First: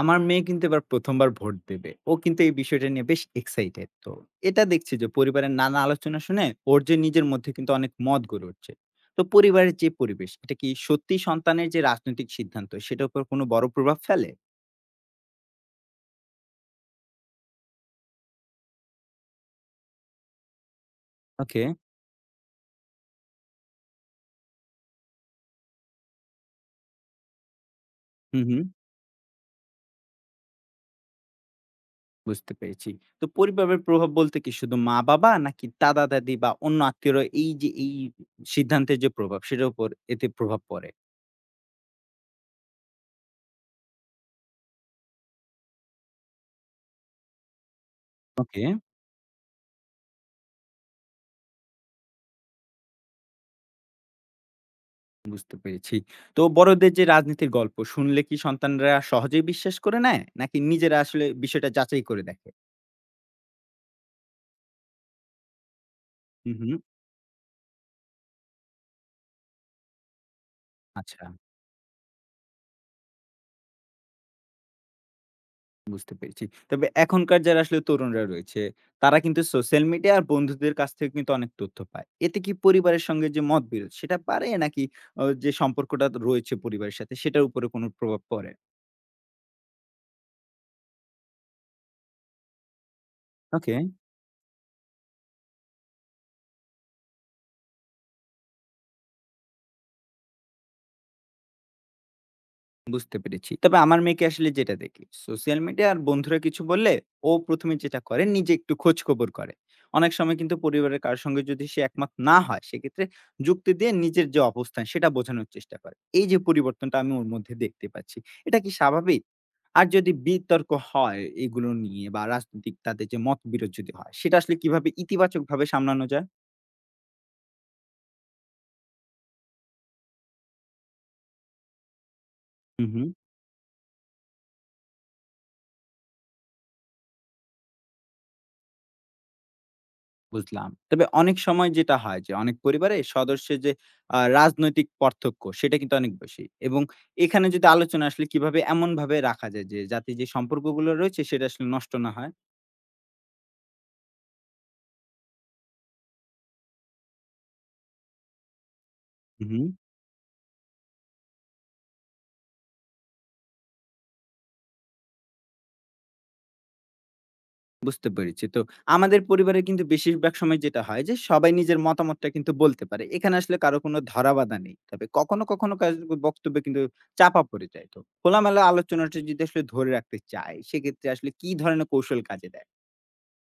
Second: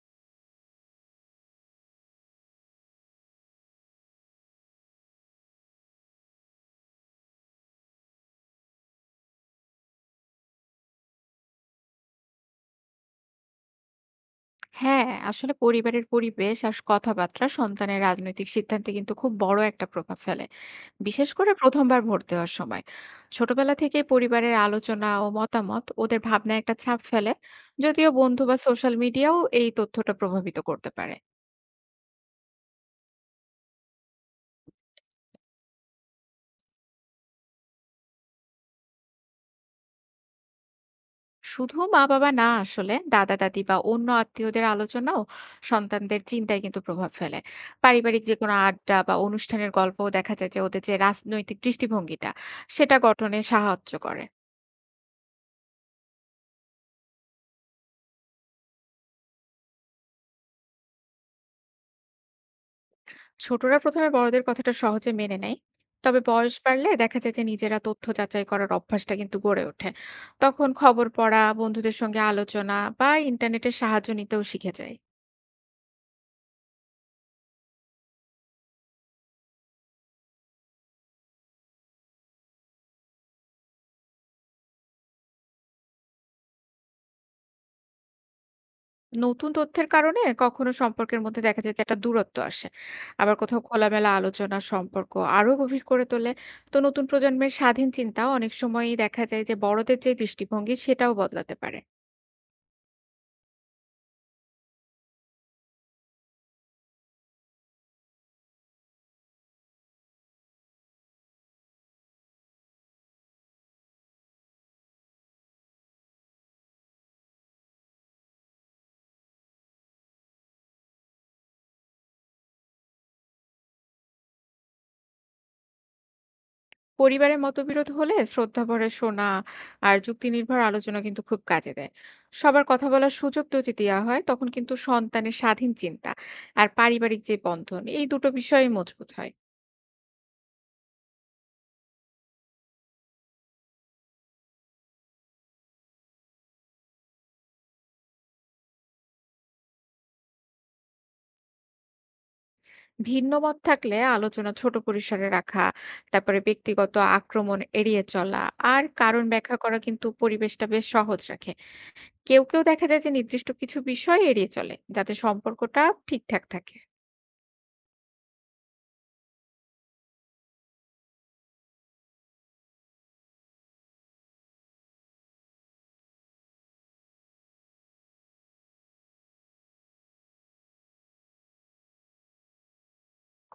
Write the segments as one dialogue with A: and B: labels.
A: আমার মেয়ে কিন্তু এবার ১ম বার ভোট দেবে। ও কিন্তু এই বিষয়টা নিয়ে বেশ এক্সাইটেড। তো এটা দেখছি যে পরিবারের নানা আলোচনা শুনে ওর যে নিজের মধ্যে কিন্তু অনেক মত গড়ে উঠছে। তো পরিবারের যে পরিবেশ, এটা কি সত্যি সন্তানের যে রাজনৈতিক সিদ্ধান্ত সেটার উপর কোনো বড় প্রভাব ফেলে?
B: হ্যাঁ, আসলে পরিবারের পরিবেশ আর কথাবার্তা সন্তানের রাজনৈতিক সিদ্ধান্তে কিন্তু খুব বড় একটা প্রভাব ফেলে। বিশেষ করে
A: ওকে।
B: ১ম বার ভোট দেওয়ার সময়। ছোটবেলা থেকেই পরিবারের আলোচনা ও মতামত ওদের ভাবনায় একটা ছাপ ফেলে। যদিও বন্ধু
A: হুম,
B: বা
A: হুম।
B: সোশ্যাল মিডিয়াও এই তথ্যটা প্রভাবিত করতে পারে।
A: বুঝতে পেরেছি। তো পরিবারের প্রভাব বলতে কি শুধু মা-বাবা নাকি দাদা-দাদি বা অন্য আত্মীয়রা এই যে এই সিদ্ধান্তের যে প্রভাব সেটার উপর এতে প্রভাব পড়ে?
B: শুধু মা-বাবা না আসলে দাদা-দাদি বা অন্য আত্মীয়দের আলোচনাও সন্তানদের চিন্তায় কিন্তু প্রভাব ফেলে। পারিবারিক যেকোনো
A: ওকে।
B: আড্ডা বা অনুষ্ঠানের গল্পও দেখা যায় যে ওদের যে রাজনৈতিক দৃষ্টিভঙ্গিটা সেটা গঠনে সাহায্য করে।
A: বুঝতে পেরেছি। তো বড়দের যে রাজনীতির গল্প শুনলে কি সন্তানরা সহজেই বিশ্বাস করে নেয়? নাকি নিজেরা আসলে বিষয়টা যাচাই করে দেখে?
B: ছোটরা প্রথমে বড়দের কথাটা সহজে মেনে নেয়, তবে বয়স
A: হুম, হুম।
B: বাড়লে দেখা যায় যে নিজেরা তথ্য যাচাই করার অভ্যাসটা কিন্তু গড়ে ওঠে। তখন খবর
A: আচ্ছা,
B: পড়া, বন্ধুদের সঙ্গে আলোচনা বা ইন্টারনেটের সাহায্য নিতেও শিখে যায়।
A: বুঝতে পেরেছি। তবে এখনকার যারা আসলে তরুণরা রয়েছে, তারা কিন্তু সোশ্যাল মিডিয়া আর বন্ধুদের কাছ থেকে কিন্তু অনেক তথ্য পায়। এতে কি পরিবারের সঙ্গে যে মতবিরোধ সেটা বাড়ে নাকি যে সম্পর্কটা রয়েছে পরিবারের সাথে সেটার উপরে কোনো প্রভাব পড়ে?
B: নতুন তথ্যের কারণে কখনো সম্পর্কের মধ্যে দেখা যায় যে একটা দূরত্ব আসে, আবার কোথাও
A: ওকে।
B: খোলামেলা আলোচনা সম্পর্ক আরো গভীর করে তোলে। তো নতুন প্রজন্মের স্বাধীন চিন্তা অনেক সময়ই দেখা যায় যে বড়দের যে দৃষ্টিভঙ্গি সেটাও বদলাতে পারে।
A: বুঝতে পেরেছি। তবে আমার মেয়েকে আসলে যেটা দেখি, সোশ্যাল মিডিয়া আর বন্ধুরা কিছু বললে ও ১ম এ যেটা করে নিজে একটু খোঁজ খবর করে। অনেক সময় কিন্তু পরিবারের কারো সঙ্গে যদি সে একমত না হয়, সেক্ষেত্রে যুক্তি দিয়ে নিজের যে অবস্থান সেটা বোঝানোর চেষ্টা করে। এই যে পরিবর্তনটা আমি ওর মধ্যে দেখতে পাচ্ছি, এটা কি স্বাভাবিক? আর যদি বিতর্ক হয় এগুলো নিয়ে বা রাজনৈতিক তাদের যে মতবিরোধ যদি হয়, সেটা আসলে কিভাবে ইতিবাচকভাবে সামলানো যায়?
B: পরিবারে মতবিরোধ হলে শ্রদ্ধাভরে শোনা আর যুক্তিনির্ভর আলোচনা কিন্তু খুব কাজে দেয়। সবার
A: হু,
B: কথা
A: হু।
B: বলার সুযোগ তো যদি দেওয়া হয়, তখন কিন্তু সন্তানের স্বাধীন চিন্তা আর পারিবারিক যে বন্ধন এই দুটো বিষয়ই মজবুত হয়।
A: বুঝলাম। তবে অনেক সময় যেটা হয় যে অনেক পরিবারে সদস্যের যে রাজনৈতিক পার্থক্য সেটা কিন্তু অনেক বেশি। এবং এখানে যদি আলোচনা আসলে কিভাবে এমনভাবে রাখা যায় যে যাতে যে সম্পর্কগুলো রয়েছে সেটা আসলে নষ্ট না হয়?
B: ভিন্ন মত থাকলে আলোচনা ছোট পরিসরে রাখা, তারপরে ব্যক্তিগত আক্রমণ এড়িয়ে চলা আর কারণ
A: হু,
B: ব্যাখ্যা
A: হুম।
B: করা কিন্তু পরিবেশটা বেশ সহজ রাখে। কেউ কেউ দেখা যায় যে নির্দিষ্ট কিছু বিষয় এড়িয়ে চলে, যাতে সম্পর্কটা ঠিকঠাক থাকে।
A: বুঝতে পেরেছি। তো আমাদের পরিবারে কিন্তু বেশিরভাগ সময় যেটা হয় যে সবাই নিজের মতামতটা কিন্তু বলতে পারে। এখানে আসলে কারো কোনো ধরাবাধা নেই। তবে কখনো, কখনো কারো বক্তব্য কিন্তু চাপা পড়ে যায়। তো খোলামেলা আলোচনাটা যদি আসলে ধরে রাখতে চাই সেক্ষেত্রে আসলে কি ধরনের কৌশল কাজে দেয়?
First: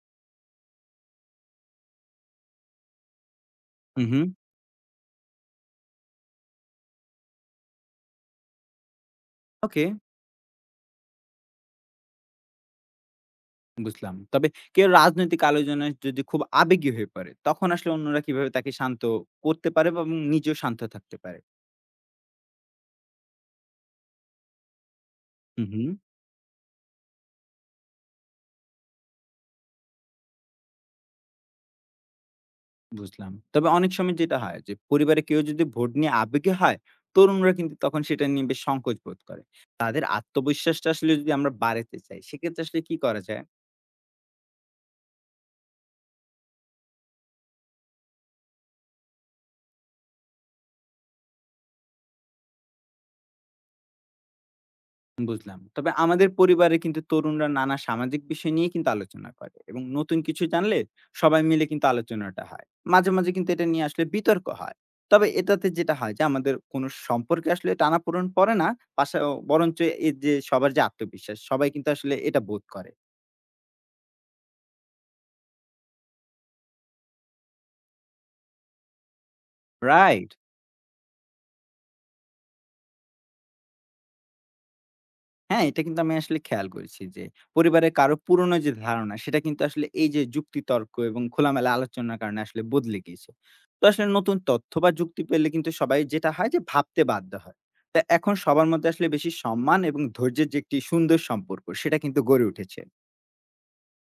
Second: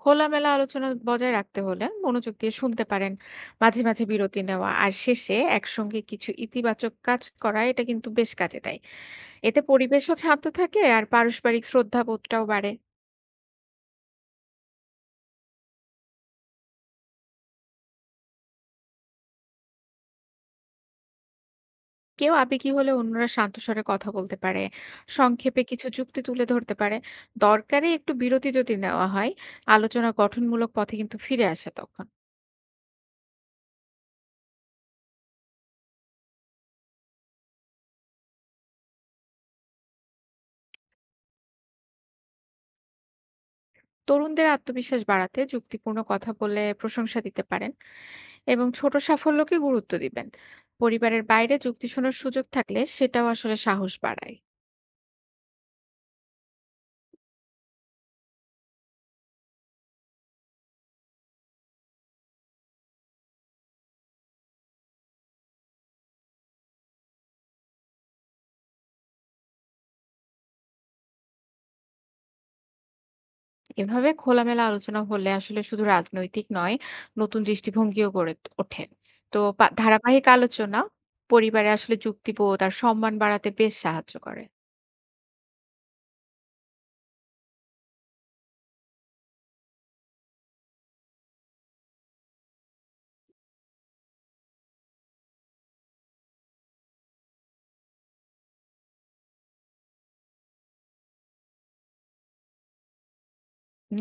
B: খোলামেলা আলোচনা বজায় রাখতে হলে মনোযোগ দিয়ে শুনতে পারেন। মাঝে
A: হু,
B: মাঝে
A: হুম।
B: বিরতি নেওয়া আর শেষে একসঙ্গে কিছু ইতিবাচক কাজ করা, এটা কিন্তু বেশ কাজে দেয়। এতে
A: ওকে।
B: পরিবেশও শান্ত থাকে আর পারস্পরিক শ্রদ্ধাবোধটাও বাড়ে।
A: বুঝলাম। তবে কেউ রাজনৈতিক আলোচনায় যদি খুব আবেগী হয়ে পড়ে, তখন আসলে অন্যরা কিভাবে তাকে শান্ত করতে পারে বা এবং নিজেও শান্ত থাকতে পারে?
B: কেউ আবেগী হলে অন্যরা শান্ত স্বরে কথা বলতে পারে, সংক্ষেপে
A: হুম,
B: কিছু
A: হুম,
B: যুক্তি তুলে ধরতে পারে, দরকারে একটু বিরতি যদি নেওয়া হয়, আলোচনা গঠনমূলক পথে কিন্তু ফিরে আসে তখন।
A: বুঝলাম। তবে অনেক সময় যেটা হয় যে, পরিবারে কেউ যদি ভোট নিয়ে আবেগী হয়, তরুণরা কিন্তু তখন সেটা নিয়ে বেশ সংকোচ বোধ করে। তাদের আত্মবিশ্বাসটা আসলে যদি আমরা বাড়াতে চাই, সেক্ষেত্রে আসলে কি করা যায়?
B: তরুণদের আত্মবিশ্বাস বাড়াতে যুক্তিপূর্ণ কথা বলে প্রশংসা দিতে পারেন এবং ছোট সাফল্যকে গুরুত্ব দিবেন। পরিবারের বাইরে যুক্তি শোনার সুযোগ থাকলে সেটাও আসলে সাহস বাড়ায়।
A: বুঝলাম। তবে আমাদের পরিবারে কিন্তু তরুণরা নানা সামাজিক বিষয় নিয়ে কিন্তু আলোচনা করে এবং নতুন কিছু জানলে সবাই মিলে কিন্তু আলোচনাটা হয়। মাঝে, মাঝে কিন্তু এটা নিয়ে আসলে বিতর্ক হয়। তবে এটাতে যেটা হয় যে আমাদের কোনো সম্পর্কে আসলে টানাপোড়েন পড়ে না। পাশা বরঞ্চ এই যে সবার যে আত্মবিশ্বাস সবাই কিন্তু আসলে এটা বোধ করে।
B: এভাবে খোলামেলা আলোচনা হলে আসলে শুধু রাজনৈতিক নয়, নতুন দৃষ্টিভঙ্গিও গড়ে ওঠে। তো ধারাবাহিক
A: রাইট?
B: আলোচনা পরিবারে আসলে যুক্তিবোধ আর সম্মান বাড়াতে বেশ সাহায্য করে।
A: হ্যাঁ, এটা কিন্তু আমি আসলে খেয়াল করেছি যে, পরিবারের কারো পুরনো যে ধারণা, সেটা কিন্তু আসলে এই যে যুক্তি তর্ক এবং খোলামেলা আলোচনার কারণে আসলে বদলে গিয়েছে। তো আসলে নতুন তথ্য বা যুক্তি পেলে কিন্তু সবাই যেটা হয় যে ভাবতে বাধ্য হয়। তা এখন সবার মধ্যে আসলে বেশি সম্মান এবং ধৈর্যের যে একটি সুন্দর সম্পর্ক, সেটা কিন্তু গড়ে উঠেছে।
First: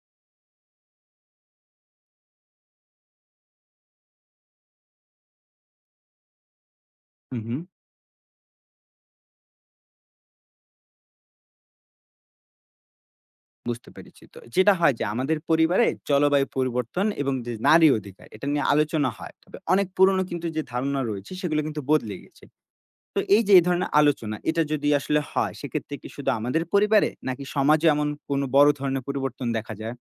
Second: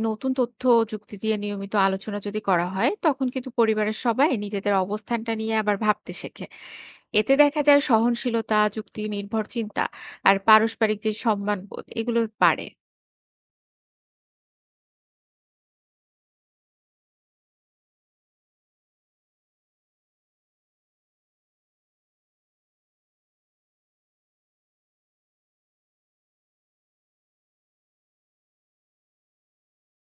B: নতুন তথ্য ও যুক্তি দিয়ে নিয়মিত আলোচনা যদি করা হয়, তখন কিন্তু পরিবারের সবাই নিজেদের অবস্থানটা নিয়ে আবার ভাবতে শেখে। এতে
A: হুম,
B: দেখা
A: হুম।
B: যায় সহনশীলতা, যুক্তি নির্ভর চিন্তা আর পারস্পরিক যে সম্মানবোধ, এগুলো বাড়ে।
A: বুঝতে পেরেছি। তো যেটা হয় যে আমাদের পরিবারে জলবায়ু পরিবর্তন এবং যে নারী অধিকার, এটা নিয়ে আলোচনা হয়। তবে অনেক পুরনো কিন্তু যে ধারণা রয়েছে, সেগুলো কিন্তু বদলে গেছে। তো এই যে এই ধরনের আলোচনা এটা যদি আসলে হয় সেক্ষেত্রে কি শুধু আমাদের পরিবারে নাকি সমাজে এমন কোনো বড় ধরনের পরিবর্তন দেখা যায়?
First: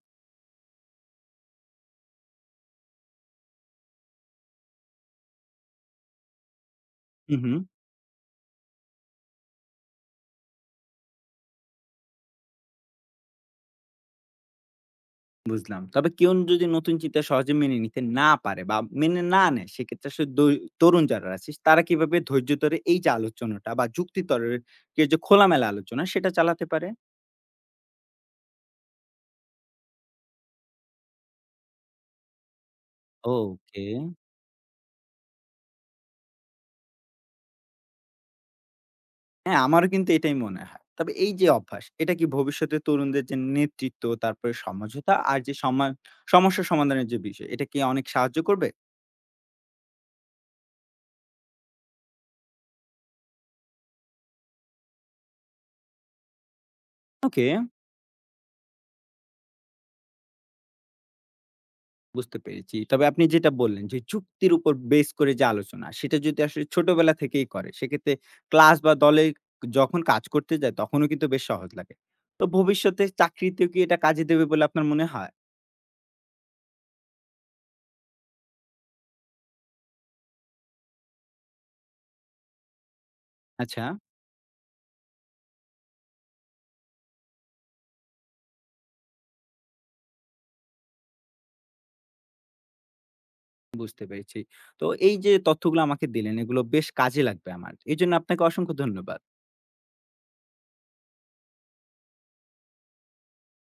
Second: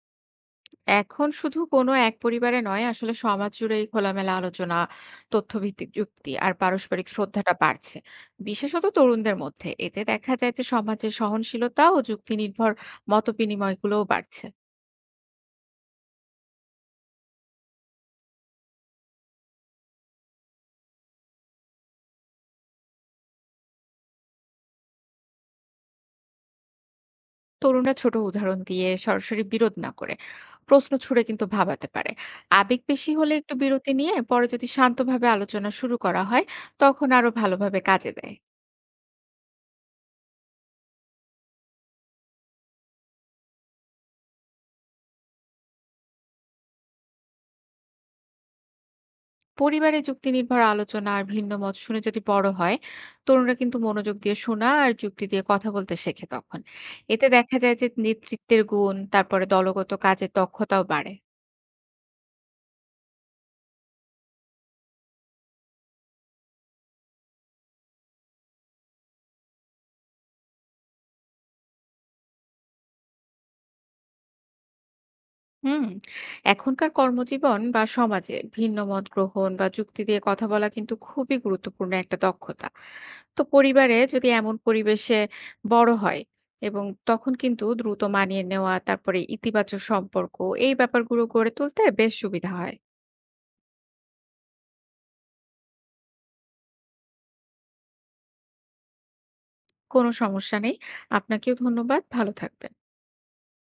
B: এখন শুধু কোনো এক পরিবারে নয়, আসলে সমাজ জুড়ে এই খোলামেলা আলোচনা, তথ্যভিত্তিক যুক্তি আর পারস্পরিক
A: হুম,
B: শ্রদ্ধাটা
A: হুম।
B: বাড়ছে। বিশেষত তরুণদের মধ্যে। এতে দেখা যায় যে সমাজে সহনশীলতা ও যুক্তি নির্ভর মতবিনিময়গুলোও বাড়ছে।
A: বুঝলাম। তবে কেউ যদি নতুন চিন্তা সহজে মেনে নিতে না পারে বা মেনে না নেয় সেক্ষেত্রে আসলে তরুণ যারা আছে তারা কিভাবে ধৈর্য ধরে এই যে আলোচনাটা বা যুক্তিতর্কের যে যে খোলামেলা আলোচনা সেটা চালাতে পারে?
B: তরুণরা ছোট উদাহরণ দিয়ে সরাসরি বিরোধ না করে প্রশ্ন ছুঁড়ে কিন্তু ভাবাতে পারে। আবেগ বেশি হলে একটু
A: ওকে।
B: বিরতি নিয়ে পরে যদি শান্তভাবে আলোচনা শুরু করা হয়, তখন আরো ভালোভাবে কাজে দেয়।
A: হ্যাঁ, আমারও কিন্তু এটাই মনে হয়। তবে এই যে অভ্যাস এটা কি ভবিষ্যতে তরুণদের যে নেতৃত্ব তারপরে সমঝোতা আর যে সমস্যা সমাধানের যে বিষয় এটা কি অনেক সাহায্য করবে?
B: পরিবারে যুক্তিনির্ভর আলোচনা আর ভিন্ন মত শুনে যদি বড় হয়, তরুণরা কিন্তু মনোযোগ দিয়ে শোনা আর যুক্তি দিয়ে কথা বলতে শেখে তখন। এতে
A: ওকে,
B: দেখা যায় যে নেতৃত্বের গুণ তারপরে দলগত কাজের দক্ষতাও বাড়ে।
A: বুঝতে পেরেছি। তবে আপনি যেটা বললেন যে যুক্তির উপর বেস করে যে আলোচনা, সেটা যদি আসলে ছোটবেলা থেকেই করে, সেক্ষেত্রে ক্লাস বা দলে যখন কাজ করতে যায়, তখনও কিন্তু বেশ সহজ লাগে। তো ভবিষ্যতে চাকরিতেও কি এটা কাজে দেবে বলে আপনার মনে হয়?
B: হুম। এখনকার কর্মজীবন বা সমাজে ভিন্ন মত গ্রহণ বা যুক্তি দিয়ে কথা বলা কিন্তু খুবই গুরুত্বপূর্ণ একটা দক্ষতা। তো
A: আচ্ছা,
B: পরিবারে যদি এমন পরিবেশে বড় হয়, এবং তখন কিন্তু দ্রুত মানিয়ে নেওয়া, তারপরে ইতিবাচক সম্পর্ক, এই ব্যাপারগুলো গড়ে তুলতে বেশ সুবিধা হয়।
A: বুঝতে পেরেছি। তো এই যে তথ্যগুলো আমাকে দিলেন, এগুলো বেশ কাজে লাগবে আমার। এজন্য আপনাকে অসংখ্য ধন্যবাদ।
B: কোনো সমস্যা নেই। আপনাকেও ধন্যবাদ। ভালো থাকবেন।